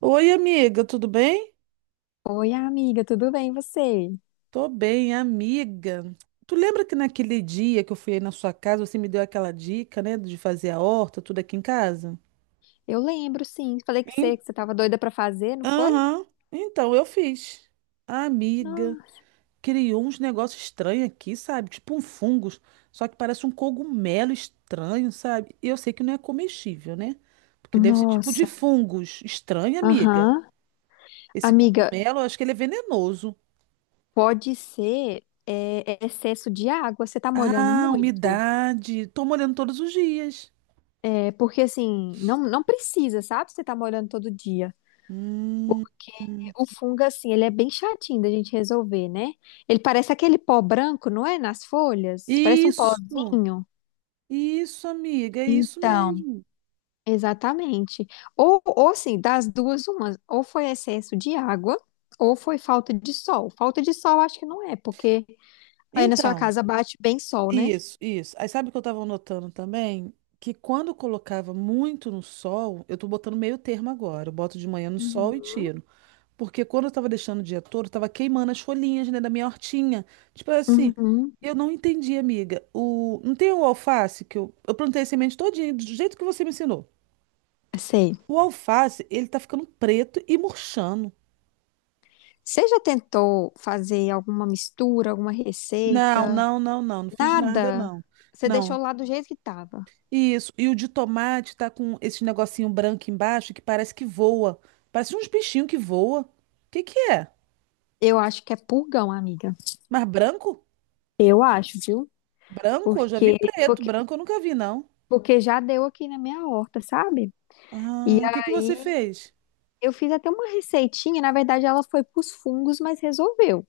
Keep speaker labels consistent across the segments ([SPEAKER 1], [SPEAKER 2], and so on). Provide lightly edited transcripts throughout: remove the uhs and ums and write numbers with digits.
[SPEAKER 1] Oi, amiga, tudo bem?
[SPEAKER 2] Oi, amiga, tudo bem, e você?
[SPEAKER 1] Tô bem, amiga. Tu lembra que naquele dia que eu fui aí na sua casa, você me deu aquela dica, né, de fazer a horta, tudo aqui em casa?
[SPEAKER 2] Eu lembro, sim. Falei que
[SPEAKER 1] Em-
[SPEAKER 2] você tava doida pra fazer, não foi?
[SPEAKER 1] Aham. Então, eu fiz. A amiga
[SPEAKER 2] No-
[SPEAKER 1] criou uns negócios estranhos aqui, sabe? Tipo um fungos, só que parece um cogumelo estranho, sabe? E eu sei que não é comestível, né? Porque deve ser tipo de
[SPEAKER 2] Nossa.
[SPEAKER 1] fungos. Estranho, amiga.
[SPEAKER 2] Aham.
[SPEAKER 1] Esse
[SPEAKER 2] Amiga,
[SPEAKER 1] cogumelo, eu acho que ele é venenoso.
[SPEAKER 2] pode ser é excesso de água, você tá molhando
[SPEAKER 1] Ah,
[SPEAKER 2] muito.
[SPEAKER 1] umidade. Tô molhando todos os dias.
[SPEAKER 2] É, porque assim, não precisa, sabe? Você tá molhando todo dia.
[SPEAKER 1] Hum.
[SPEAKER 2] O fungo, assim, ele é bem chatinho da gente resolver, né? Ele parece aquele pó branco, não é? Nas folhas? Parece um
[SPEAKER 1] Isso,
[SPEAKER 2] pozinho.
[SPEAKER 1] isso, amiga, é isso
[SPEAKER 2] Então.
[SPEAKER 1] mesmo.
[SPEAKER 2] Exatamente. Ou assim, das duas, uma, ou foi excesso de água, ou foi falta de sol. Falta de sol acho que não é, porque aí na sua
[SPEAKER 1] Então,
[SPEAKER 2] casa bate bem sol, né?
[SPEAKER 1] isso, isso. Aí sabe o que eu tava notando também? Que quando eu colocava muito no sol, eu tô botando meio termo agora. Eu boto de manhã no sol e
[SPEAKER 2] Uhum.
[SPEAKER 1] tiro. Porque quando eu tava deixando o dia todo, eu tava queimando as folhinhas, né, da minha hortinha. Tipo assim,
[SPEAKER 2] Uhum.
[SPEAKER 1] eu não entendi, amiga. O... Não tem o alface que eu... Eu plantei semente todinha, do jeito que você me ensinou.
[SPEAKER 2] Sei.
[SPEAKER 1] O alface, ele tá ficando preto e murchando.
[SPEAKER 2] Você já tentou fazer alguma mistura, alguma
[SPEAKER 1] Não,
[SPEAKER 2] receita?
[SPEAKER 1] não, não, não, não fiz nada,
[SPEAKER 2] Nada.
[SPEAKER 1] não.
[SPEAKER 2] Você deixou
[SPEAKER 1] Não.
[SPEAKER 2] lá do jeito que tava.
[SPEAKER 1] Isso. E o de tomate tá com esse negocinho branco embaixo que parece que voa. Parece uns bichinhos que voa. O que que é?
[SPEAKER 2] Eu acho que é purgão, amiga.
[SPEAKER 1] Mas branco?
[SPEAKER 2] Eu acho, viu?
[SPEAKER 1] Branco? Eu já vi
[SPEAKER 2] Porque,
[SPEAKER 1] preto.
[SPEAKER 2] porque,
[SPEAKER 1] Branco eu nunca vi, não.
[SPEAKER 2] porque já deu aqui na minha horta, sabe? E
[SPEAKER 1] Ah, o que que você
[SPEAKER 2] aí,
[SPEAKER 1] fez?
[SPEAKER 2] eu fiz até uma receitinha, na verdade ela foi pros fungos, mas resolveu.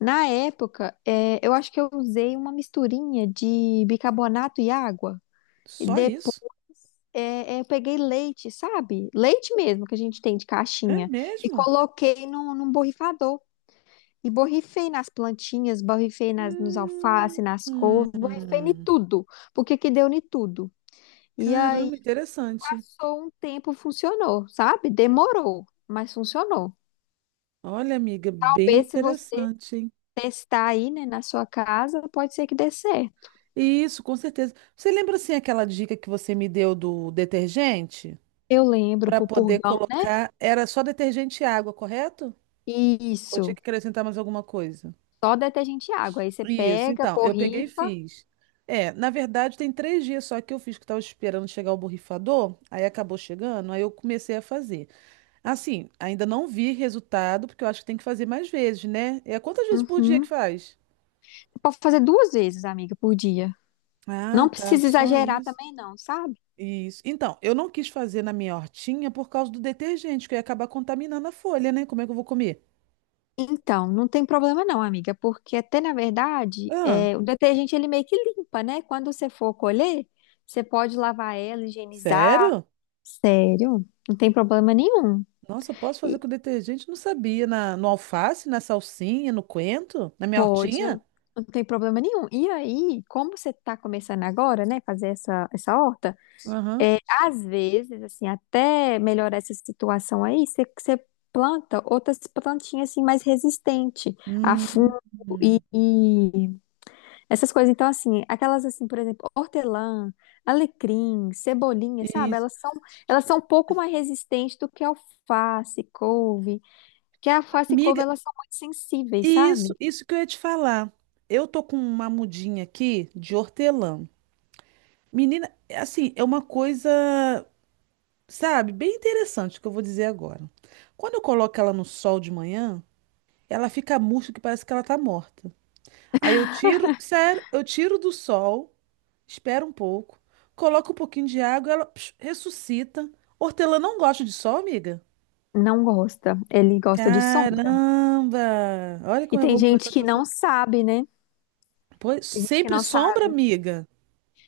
[SPEAKER 2] Na época, eu acho que eu usei uma misturinha de bicarbonato e água. E
[SPEAKER 1] Só
[SPEAKER 2] depois,
[SPEAKER 1] isso?
[SPEAKER 2] eu peguei leite, sabe? Leite mesmo que a gente tem de
[SPEAKER 1] É
[SPEAKER 2] caixinha. E
[SPEAKER 1] mesmo?
[SPEAKER 2] coloquei num borrifador. E borrifei nas plantinhas, borrifei nas, nos alface,
[SPEAKER 1] Hum,
[SPEAKER 2] nas couves, borrifei em
[SPEAKER 1] hum.
[SPEAKER 2] tudo. Porque que deu em tudo. E aí,
[SPEAKER 1] Caramba, interessante.
[SPEAKER 2] passou um tempo, funcionou, sabe? Demorou, mas funcionou.
[SPEAKER 1] Olha, amiga, bem
[SPEAKER 2] Talvez se você
[SPEAKER 1] interessante, hein?
[SPEAKER 2] testar aí, né, na sua casa, pode ser que dê certo.
[SPEAKER 1] Isso, com certeza. Você lembra assim aquela dica que você me deu do detergente
[SPEAKER 2] Eu lembro,
[SPEAKER 1] para
[SPEAKER 2] pro
[SPEAKER 1] poder
[SPEAKER 2] purgão, né?
[SPEAKER 1] colocar? Era só detergente e água, correto? Ou tinha
[SPEAKER 2] Isso.
[SPEAKER 1] que acrescentar mais alguma coisa?
[SPEAKER 2] Só detergente e água. Aí você
[SPEAKER 1] Isso,
[SPEAKER 2] pega,
[SPEAKER 1] então, eu peguei e
[SPEAKER 2] borrifa.
[SPEAKER 1] fiz. É, na verdade, tem três dias só que eu fiz, que eu tava esperando chegar o borrifador, aí acabou chegando, aí eu comecei a fazer. Assim, ainda não vi resultado, porque eu acho que tem que fazer mais vezes, né? É quantas vezes por dia que
[SPEAKER 2] Uhum. Você
[SPEAKER 1] faz?
[SPEAKER 2] Pode fazer duas vezes, amiga, por dia.
[SPEAKER 1] Ah,
[SPEAKER 2] Não
[SPEAKER 1] tá,
[SPEAKER 2] precisa
[SPEAKER 1] só
[SPEAKER 2] exagerar
[SPEAKER 1] isso.
[SPEAKER 2] também, não, sabe?
[SPEAKER 1] Isso. Então, eu não quis fazer na minha hortinha por causa do detergente, que eu ia acabar contaminando a folha, né? Como é que eu vou comer?
[SPEAKER 2] Então, não tem problema não, amiga, porque até na verdade,
[SPEAKER 1] Ah,
[SPEAKER 2] é, o detergente ele meio que limpa, né? Quando você for colher, você pode lavar ela, higienizar.
[SPEAKER 1] sério?
[SPEAKER 2] Sério, não tem problema nenhum.
[SPEAKER 1] Nossa, eu posso fazer com detergente? Não sabia. No alface, na salsinha, no coentro, na minha
[SPEAKER 2] Pode,
[SPEAKER 1] hortinha?
[SPEAKER 2] não, não tem problema nenhum. E aí, como você está começando agora, né, fazer essa horta,
[SPEAKER 1] Aham.
[SPEAKER 2] é, às vezes, assim, até melhorar essa situação aí, você planta outras plantinhas, assim, mais resistente a
[SPEAKER 1] Hum,
[SPEAKER 2] fungo e,
[SPEAKER 1] hum.
[SPEAKER 2] e essas coisas. Então, assim, aquelas, assim, por exemplo, hortelã, alecrim, cebolinha, sabe?
[SPEAKER 1] Isso.
[SPEAKER 2] Elas são um pouco mais resistentes do que alface, couve, porque a alface e couve,
[SPEAKER 1] Amiga,
[SPEAKER 2] elas são muito sensíveis,
[SPEAKER 1] isso,
[SPEAKER 2] sabe?
[SPEAKER 1] isso que eu ia te falar. Eu tô com uma mudinha aqui de hortelã. Menina, é assim, é uma coisa, sabe, bem interessante que eu vou dizer agora. Quando eu coloco ela no sol de manhã, ela fica murcha que parece que ela tá morta. Aí eu tiro, sério, eu tiro do sol, espero um pouco, coloco um pouquinho de água, ela psh, ressuscita. Hortelã não gosta de sol, amiga?
[SPEAKER 2] Não gosta. Ele gosta de sombra.
[SPEAKER 1] Caramba! Olha
[SPEAKER 2] E
[SPEAKER 1] como é
[SPEAKER 2] tem
[SPEAKER 1] bom
[SPEAKER 2] gente
[SPEAKER 1] conversar
[SPEAKER 2] que
[SPEAKER 1] com você.
[SPEAKER 2] não sabe, né?
[SPEAKER 1] Pois,
[SPEAKER 2] Tem gente que
[SPEAKER 1] sempre
[SPEAKER 2] não
[SPEAKER 1] sombra,
[SPEAKER 2] sabe.
[SPEAKER 1] amiga.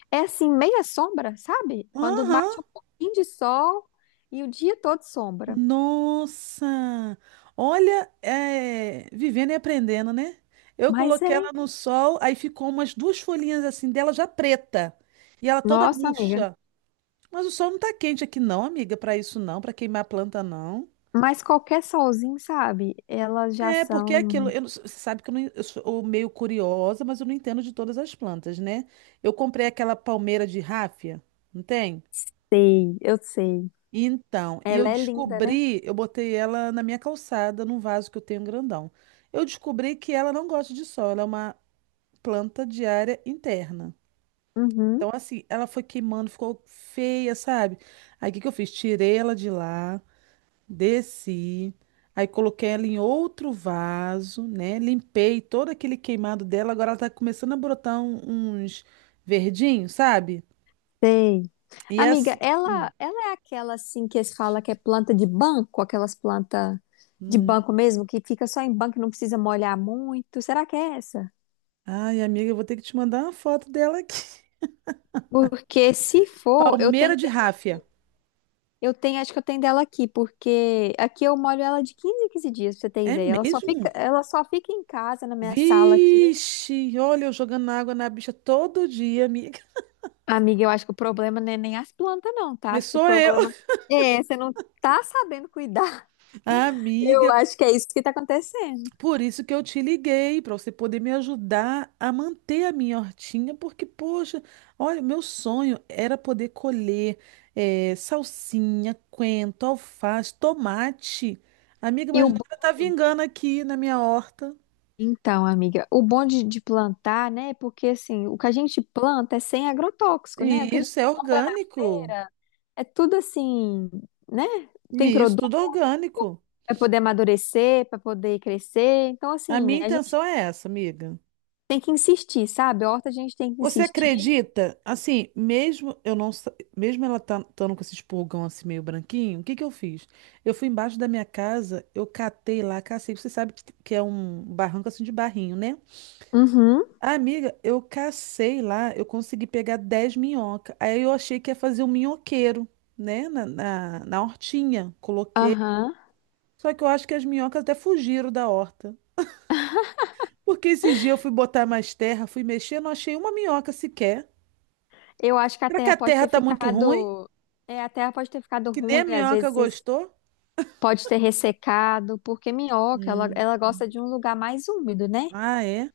[SPEAKER 2] É assim, meia sombra, sabe? Quando
[SPEAKER 1] Aham.
[SPEAKER 2] bate um pouquinho de sol e o dia todo sombra.
[SPEAKER 1] Nossa! Olha, é, vivendo e aprendendo, né? Eu
[SPEAKER 2] Mas
[SPEAKER 1] coloquei ela
[SPEAKER 2] é.
[SPEAKER 1] no sol, aí ficou umas duas folhinhas assim dela já preta. E ela toda
[SPEAKER 2] Nossa, amiga.
[SPEAKER 1] murcha. Mas o sol não tá quente aqui não, amiga, pra isso não, pra queimar a planta não.
[SPEAKER 2] Mas qualquer solzinho, sabe? Elas já
[SPEAKER 1] É, porque é aquilo,
[SPEAKER 2] são.
[SPEAKER 1] eu não- você sabe que eu, não, eu sou meio curiosa, mas eu não entendo de todas as plantas, né? Eu comprei aquela palmeira de ráfia, não tem?
[SPEAKER 2] Sei, eu sei.
[SPEAKER 1] Então, e eu
[SPEAKER 2] Ela é linda, né?
[SPEAKER 1] descobri, eu botei ela na minha calçada, num vaso que eu tenho grandão. Eu descobri que ela não gosta de sol, ela é uma planta de área interna.
[SPEAKER 2] Uhum,
[SPEAKER 1] Então, assim, ela foi queimando, ficou feia, sabe? Aí, o que que eu fiz? Tirei ela de lá. Desci, aí coloquei ela em outro vaso, né? Limpei todo aquele queimado dela. Agora ela tá começando a brotar uns verdinhos, sabe?
[SPEAKER 2] sei.
[SPEAKER 1] E
[SPEAKER 2] Amiga,
[SPEAKER 1] as...
[SPEAKER 2] ela é aquela assim que eles falam que é planta de banco, aquelas plantas de
[SPEAKER 1] Hum.
[SPEAKER 2] banco mesmo, que fica só em banco e não precisa molhar muito. Será que é essa?
[SPEAKER 1] Ai, amiga, eu vou ter que te mandar uma foto dela aqui.
[SPEAKER 2] Porque se for, eu tenho
[SPEAKER 1] Palmeira de
[SPEAKER 2] dela
[SPEAKER 1] ráfia.
[SPEAKER 2] aqui. Eu tenho, acho que eu tenho dela aqui, porque aqui eu molho ela de 15 em 15 dias, pra você ter
[SPEAKER 1] É
[SPEAKER 2] ideia.
[SPEAKER 1] mesmo?
[SPEAKER 2] Ela só fica em casa, na minha sala aqui.
[SPEAKER 1] Vixe, olha eu jogando água na bicha todo dia, amiga.
[SPEAKER 2] Amiga, eu acho que o problema não é nem as plantas, não, tá?
[SPEAKER 1] Mas
[SPEAKER 2] Acho que o
[SPEAKER 1] sou eu.
[SPEAKER 2] problema é, você não tá sabendo cuidar. Eu
[SPEAKER 1] Amiga,
[SPEAKER 2] acho que é isso que tá acontecendo.
[SPEAKER 1] por isso que eu te liguei, para você poder me ajudar a manter a minha hortinha, porque, poxa, olha, meu sonho era poder colher salsinha, coentro, alface, tomate. Amiga,
[SPEAKER 2] E o
[SPEAKER 1] mas
[SPEAKER 2] bo-
[SPEAKER 1] nada tá vingando aqui na minha horta.
[SPEAKER 2] Então, amiga, o bom de plantar, né? É porque assim, o que a gente planta é sem agrotóxico, né? O
[SPEAKER 1] E
[SPEAKER 2] que a
[SPEAKER 1] isso é
[SPEAKER 2] gente compra na
[SPEAKER 1] orgânico.
[SPEAKER 2] feira é tudo assim, né? Tem
[SPEAKER 1] E isso,
[SPEAKER 2] produto
[SPEAKER 1] tudo orgânico.
[SPEAKER 2] para poder amadurecer, para poder crescer. Então,
[SPEAKER 1] A
[SPEAKER 2] assim,
[SPEAKER 1] minha
[SPEAKER 2] a gente
[SPEAKER 1] intenção é essa, amiga.
[SPEAKER 2] tem que insistir, sabe? A horta a gente tem que
[SPEAKER 1] Você
[SPEAKER 2] insistir.
[SPEAKER 1] acredita? Assim, mesmo eu não, sa- mesmo ela tá estando com esse espulgão assim meio branquinho, o que que eu fiz? Eu fui embaixo da minha casa, eu catei lá, cacei. Você sabe que é um barranco assim de barrinho, né?
[SPEAKER 2] Uhum,
[SPEAKER 1] Amiga, eu cacei lá, eu consegui pegar 10 minhocas. Aí eu achei que ia fazer um minhoqueiro, né? Na hortinha, coloquei.
[SPEAKER 2] aham.
[SPEAKER 1] Só que eu acho que as minhocas até fugiram da horta. Porque esses dias eu fui botar mais terra, fui mexer, não achei uma minhoca sequer.
[SPEAKER 2] Eu acho que a
[SPEAKER 1] Será que
[SPEAKER 2] terra
[SPEAKER 1] a
[SPEAKER 2] pode
[SPEAKER 1] terra
[SPEAKER 2] ter
[SPEAKER 1] tá muito ruim?
[SPEAKER 2] ficado. É, a terra pode ter ficado
[SPEAKER 1] Que nem a
[SPEAKER 2] ruim, às
[SPEAKER 1] minhoca
[SPEAKER 2] vezes
[SPEAKER 1] gostou?
[SPEAKER 2] pode ter ressecado, porque minhoca,
[SPEAKER 1] Hum.
[SPEAKER 2] ela gosta de um lugar mais úmido, né?
[SPEAKER 1] Ah, é?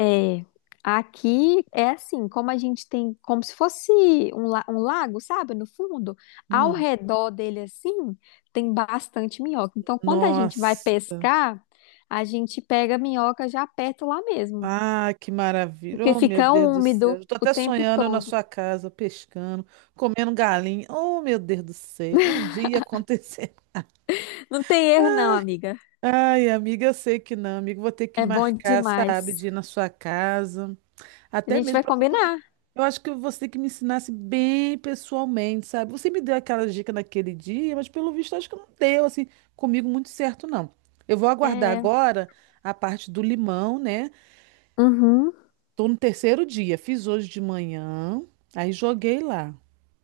[SPEAKER 2] É, aqui é assim, como a gente tem, como se fosse um lago, sabe, no fundo, ao
[SPEAKER 1] Hum.
[SPEAKER 2] redor dele assim, tem bastante minhoca. Então, quando a gente vai
[SPEAKER 1] Nossa.
[SPEAKER 2] pescar, a gente pega a minhoca já perto lá mesmo,
[SPEAKER 1] Ah, que maravilha.
[SPEAKER 2] porque
[SPEAKER 1] Oh, meu
[SPEAKER 2] fica
[SPEAKER 1] Deus do céu.
[SPEAKER 2] úmido
[SPEAKER 1] Estou
[SPEAKER 2] o
[SPEAKER 1] até
[SPEAKER 2] tempo
[SPEAKER 1] sonhando eu na sua
[SPEAKER 2] todo.
[SPEAKER 1] casa, pescando, comendo galinha. Oh, meu Deus do céu. Um dia acontecer.
[SPEAKER 2] Não tem erro não, amiga.
[SPEAKER 1] Ai, amiga, eu sei que não, amiga. Vou ter que
[SPEAKER 2] É bom
[SPEAKER 1] marcar, sabe,
[SPEAKER 2] demais.
[SPEAKER 1] de ir na sua casa.
[SPEAKER 2] A
[SPEAKER 1] Até
[SPEAKER 2] gente
[SPEAKER 1] mesmo
[SPEAKER 2] vai
[SPEAKER 1] para você
[SPEAKER 2] combinar.
[SPEAKER 1] poder. Eu acho que você tem que me ensinasse bem pessoalmente, sabe? Você me deu aquela dica naquele dia, mas pelo visto acho que não deu, assim, comigo muito certo, não. Eu vou aguardar
[SPEAKER 2] É.
[SPEAKER 1] agora a parte do limão, né?
[SPEAKER 2] Uhum.
[SPEAKER 1] Tô no terceiro dia, fiz hoje de manhã, aí joguei lá,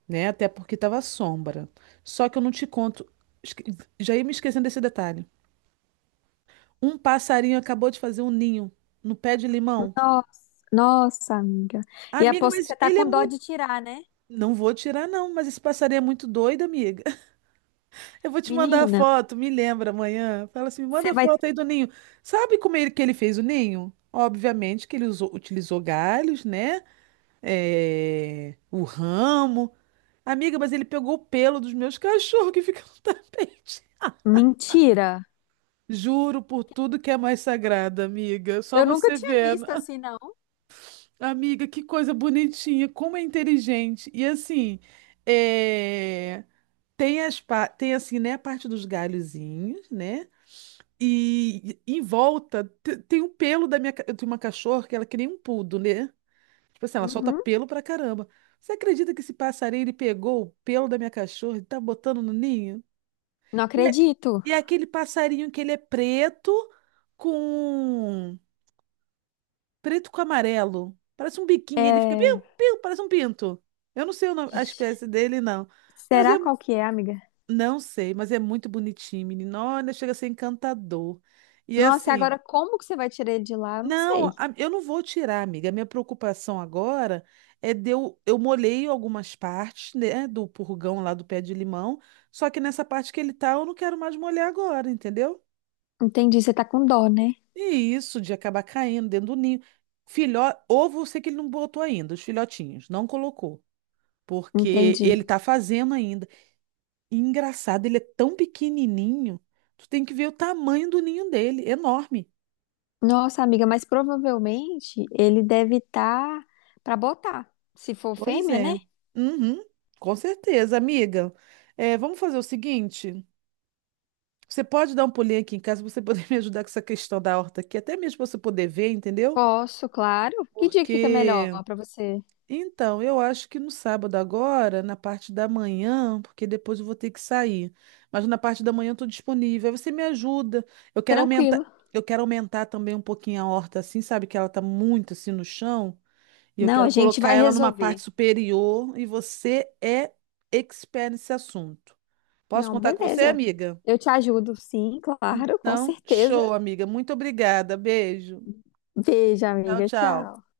[SPEAKER 1] né? Até porque tava sombra. Só que eu não te conto, esque- já ia me esquecendo desse detalhe. Um passarinho acabou de fazer um ninho no pé de limão.
[SPEAKER 2] Nossa, nossa, amiga. E
[SPEAKER 1] Amiga,
[SPEAKER 2] aposto
[SPEAKER 1] mas
[SPEAKER 2] que você tá
[SPEAKER 1] ele é
[SPEAKER 2] com dó
[SPEAKER 1] muito
[SPEAKER 2] de tirar, né?
[SPEAKER 1] não vou tirar, não, mas esse passarinho é muito doido, amiga. Eu vou te mandar a
[SPEAKER 2] Menina,
[SPEAKER 1] foto, me lembra amanhã. Fala assim, me manda
[SPEAKER 2] você
[SPEAKER 1] a
[SPEAKER 2] vai
[SPEAKER 1] foto aí do ninho. Sabe como ele, que ele fez o ninho? Obviamente que ele utilizou galhos, né? É, o ramo. Amiga, mas ele pegou o pelo dos meus cachorros que ficam no tapete.
[SPEAKER 2] Mentira.
[SPEAKER 1] Juro por tudo que é mais sagrado, amiga. Só
[SPEAKER 2] Eu nunca
[SPEAKER 1] você
[SPEAKER 2] tinha
[SPEAKER 1] vendo.
[SPEAKER 2] visto assim, não.
[SPEAKER 1] Amiga, que coisa bonitinha, como é inteligente. E assim. É... tem assim, né, a parte dos galhozinhos, né? E em volta tem um pelo eu tenho uma cachorra que ela é que nem um poodle, né? Tipo assim, ela solta
[SPEAKER 2] Uhum.
[SPEAKER 1] pelo pra caramba. Você acredita que esse passarinho ele pegou o pelo da minha cachorra e tá botando no ninho?
[SPEAKER 2] Não
[SPEAKER 1] E é,
[SPEAKER 2] acredito.
[SPEAKER 1] e é aquele passarinho que ele é com preto com amarelo. Parece um biquinho, ele fica piu,
[SPEAKER 2] É...
[SPEAKER 1] piu, parece um pinto. Eu não sei a
[SPEAKER 2] Ixi.
[SPEAKER 1] espécie dele, não. Mas
[SPEAKER 2] Será
[SPEAKER 1] é
[SPEAKER 2] qual que é, amiga?
[SPEAKER 1] não sei, mas é muito bonitinho, menino. Olha, chega a ser encantador. E é
[SPEAKER 2] Nossa, e
[SPEAKER 1] assim,
[SPEAKER 2] agora como que você vai tirar ele de lá? Eu não sei.
[SPEAKER 1] eu não vou tirar, amiga. A minha preocupação agora é de eu molhei algumas partes, né, do purgão lá do pé de limão, só que nessa parte que ele tá, eu não quero mais molhar agora, entendeu?
[SPEAKER 2] Entendi, você tá com dó, né?
[SPEAKER 1] E isso de acabar caindo dentro do ninho. Filhó, ovo, eu sei que ele não botou ainda, os filhotinhos, não colocou, porque
[SPEAKER 2] Entendi.
[SPEAKER 1] ele tá fazendo ainda. E engraçado, ele é tão pequenininho. Tu tem que ver o tamanho do ninho dele, enorme.
[SPEAKER 2] Nossa, amiga, mas provavelmente ele deve estar tá para botar. Se for
[SPEAKER 1] Pois
[SPEAKER 2] fêmea, né?
[SPEAKER 1] é. Uhum, com certeza, amiga. É, vamos fazer o seguinte. Você pode dar um pulinho aqui em casa para você poder me ajudar com essa questão da horta aqui, até mesmo para você poder ver, entendeu?
[SPEAKER 2] Posso, claro. Que dia que fica melhor
[SPEAKER 1] Porque
[SPEAKER 2] pra você?
[SPEAKER 1] então, eu acho que no sábado agora, na parte da manhã, porque depois eu vou ter que sair. Mas na parte da manhã eu estou disponível. Aí você me ajuda. Eu quero aumentar,
[SPEAKER 2] Tranquilo.
[SPEAKER 1] eu quero aumentar também um pouquinho a horta assim, sabe? Que ela tá muito assim no chão. E eu
[SPEAKER 2] Não,
[SPEAKER 1] quero
[SPEAKER 2] a gente
[SPEAKER 1] colocar
[SPEAKER 2] vai
[SPEAKER 1] ela numa parte
[SPEAKER 2] resolver.
[SPEAKER 1] superior. E você é expert nesse assunto. Posso
[SPEAKER 2] Não,
[SPEAKER 1] contar com você,
[SPEAKER 2] beleza.
[SPEAKER 1] amiga?
[SPEAKER 2] Eu te ajudo, sim, claro, com
[SPEAKER 1] Então,
[SPEAKER 2] certeza.
[SPEAKER 1] show, amiga. Muito obrigada. Beijo.
[SPEAKER 2] Beijo,
[SPEAKER 1] Tchau,
[SPEAKER 2] amiga.
[SPEAKER 1] tchau.
[SPEAKER 2] Tchau.